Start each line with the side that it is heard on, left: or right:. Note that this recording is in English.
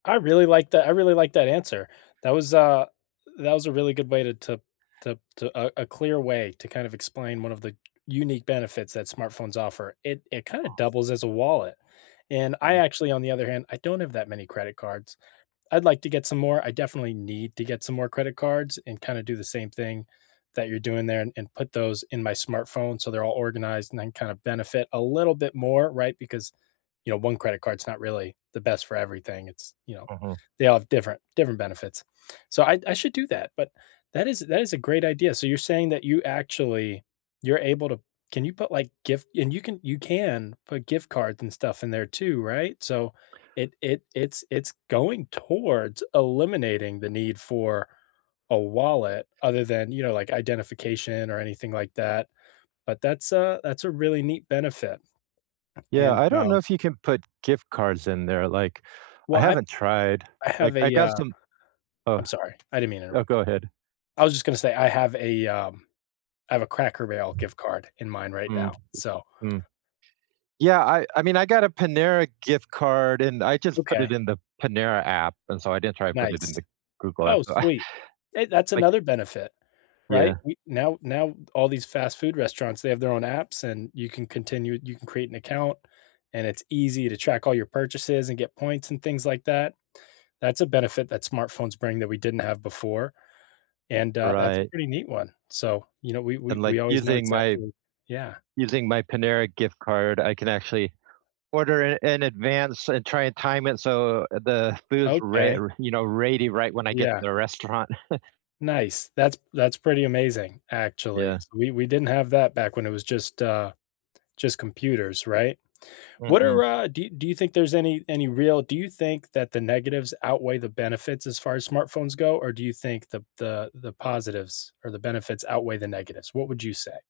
left: I really like that I really like that answer. That was a that was a really good way to to to to a a clear way to kinda explain one of the unique benefits that smartphones offer. It it kinda
right: Hmm.
left: doubles as a wallet. And I
right: Mm.
left: actually, on the other hand, I don't have that many credit cards. I'd like to get some more, I definitely need to get some more credit cards, and kinda do the same thing that you're doing there and and put those in my smartphone so they're all organized and then kinda benefit a little bit more, right? Because, you know, one credit card's not really the best for everything. It's, you know
right: Mhm.
left: they all have different different benefits. So I I should do that, but that is that is a great idea. So, you're saying that you actually you're able to can you put, like, gift and you can you can put gift cards and stuff in there too, right? So it it it's it's going towards eliminating the need for a wallet, other than, you know, like, identification or anything, like, that. But that's a that's a really neat benefit.
right: Yeah,
left: And,
right: I don't know
left: um
right: if you can put gift cards in there. Like, I
left: Well, I've
right: haven't tried.
left: I
right: Like,
left: have
right: I
left: a,
right: got
left: uh
right: some Oh.
left: I'm sorry, I didn't mean to
right: Oh,
left: interrupt.
right: go ahead.
left: I was just gonna say, I have a, um I have a Cracker Barrel gift card in mine right
right: Mm.
left: now, so
right: Mm. Yeah, I I mean, I got a Panera gift card, and I just put it
left: Okay.
right: in the Panera app, and so I didn't try to put it in
left: Nice.
right: the Google
left: Oh,
right: app, so,
left: sweet. Hey, that's
right: like
left: another benefit. Right?
right: Yeah.
left: We now now all these fast food restaurants, they have their own apps, and you can continue you can create an account, and it's easy to track all your purchases and get points and things like that. That's a benefit that smartphones bring that we didn't have before, and, uh, that's a
right: Right.
left: pretty neat one. So, you know, we we
right: And, like,
left: we always know
right: using my
left: exactly Yeah.
right: using my Panera gift card, I can actually order in in advance and try and time it so the food's re
left: Okay.
right: r you know, ready right when I get to
left: Yeah.
right: the restaurant.
left: Nice. That's that's pretty amazing, actually.
right: Yeah.
left: We we didn't have that back when it was just, uh just computers, right? What
right: Mm-mm.
left: are, uh do y do you think there's any any real do you think that the negatives outweigh the benefits as far as smartphones go, or do you think the the the positives or the benefits outweigh the negatives? What would you say?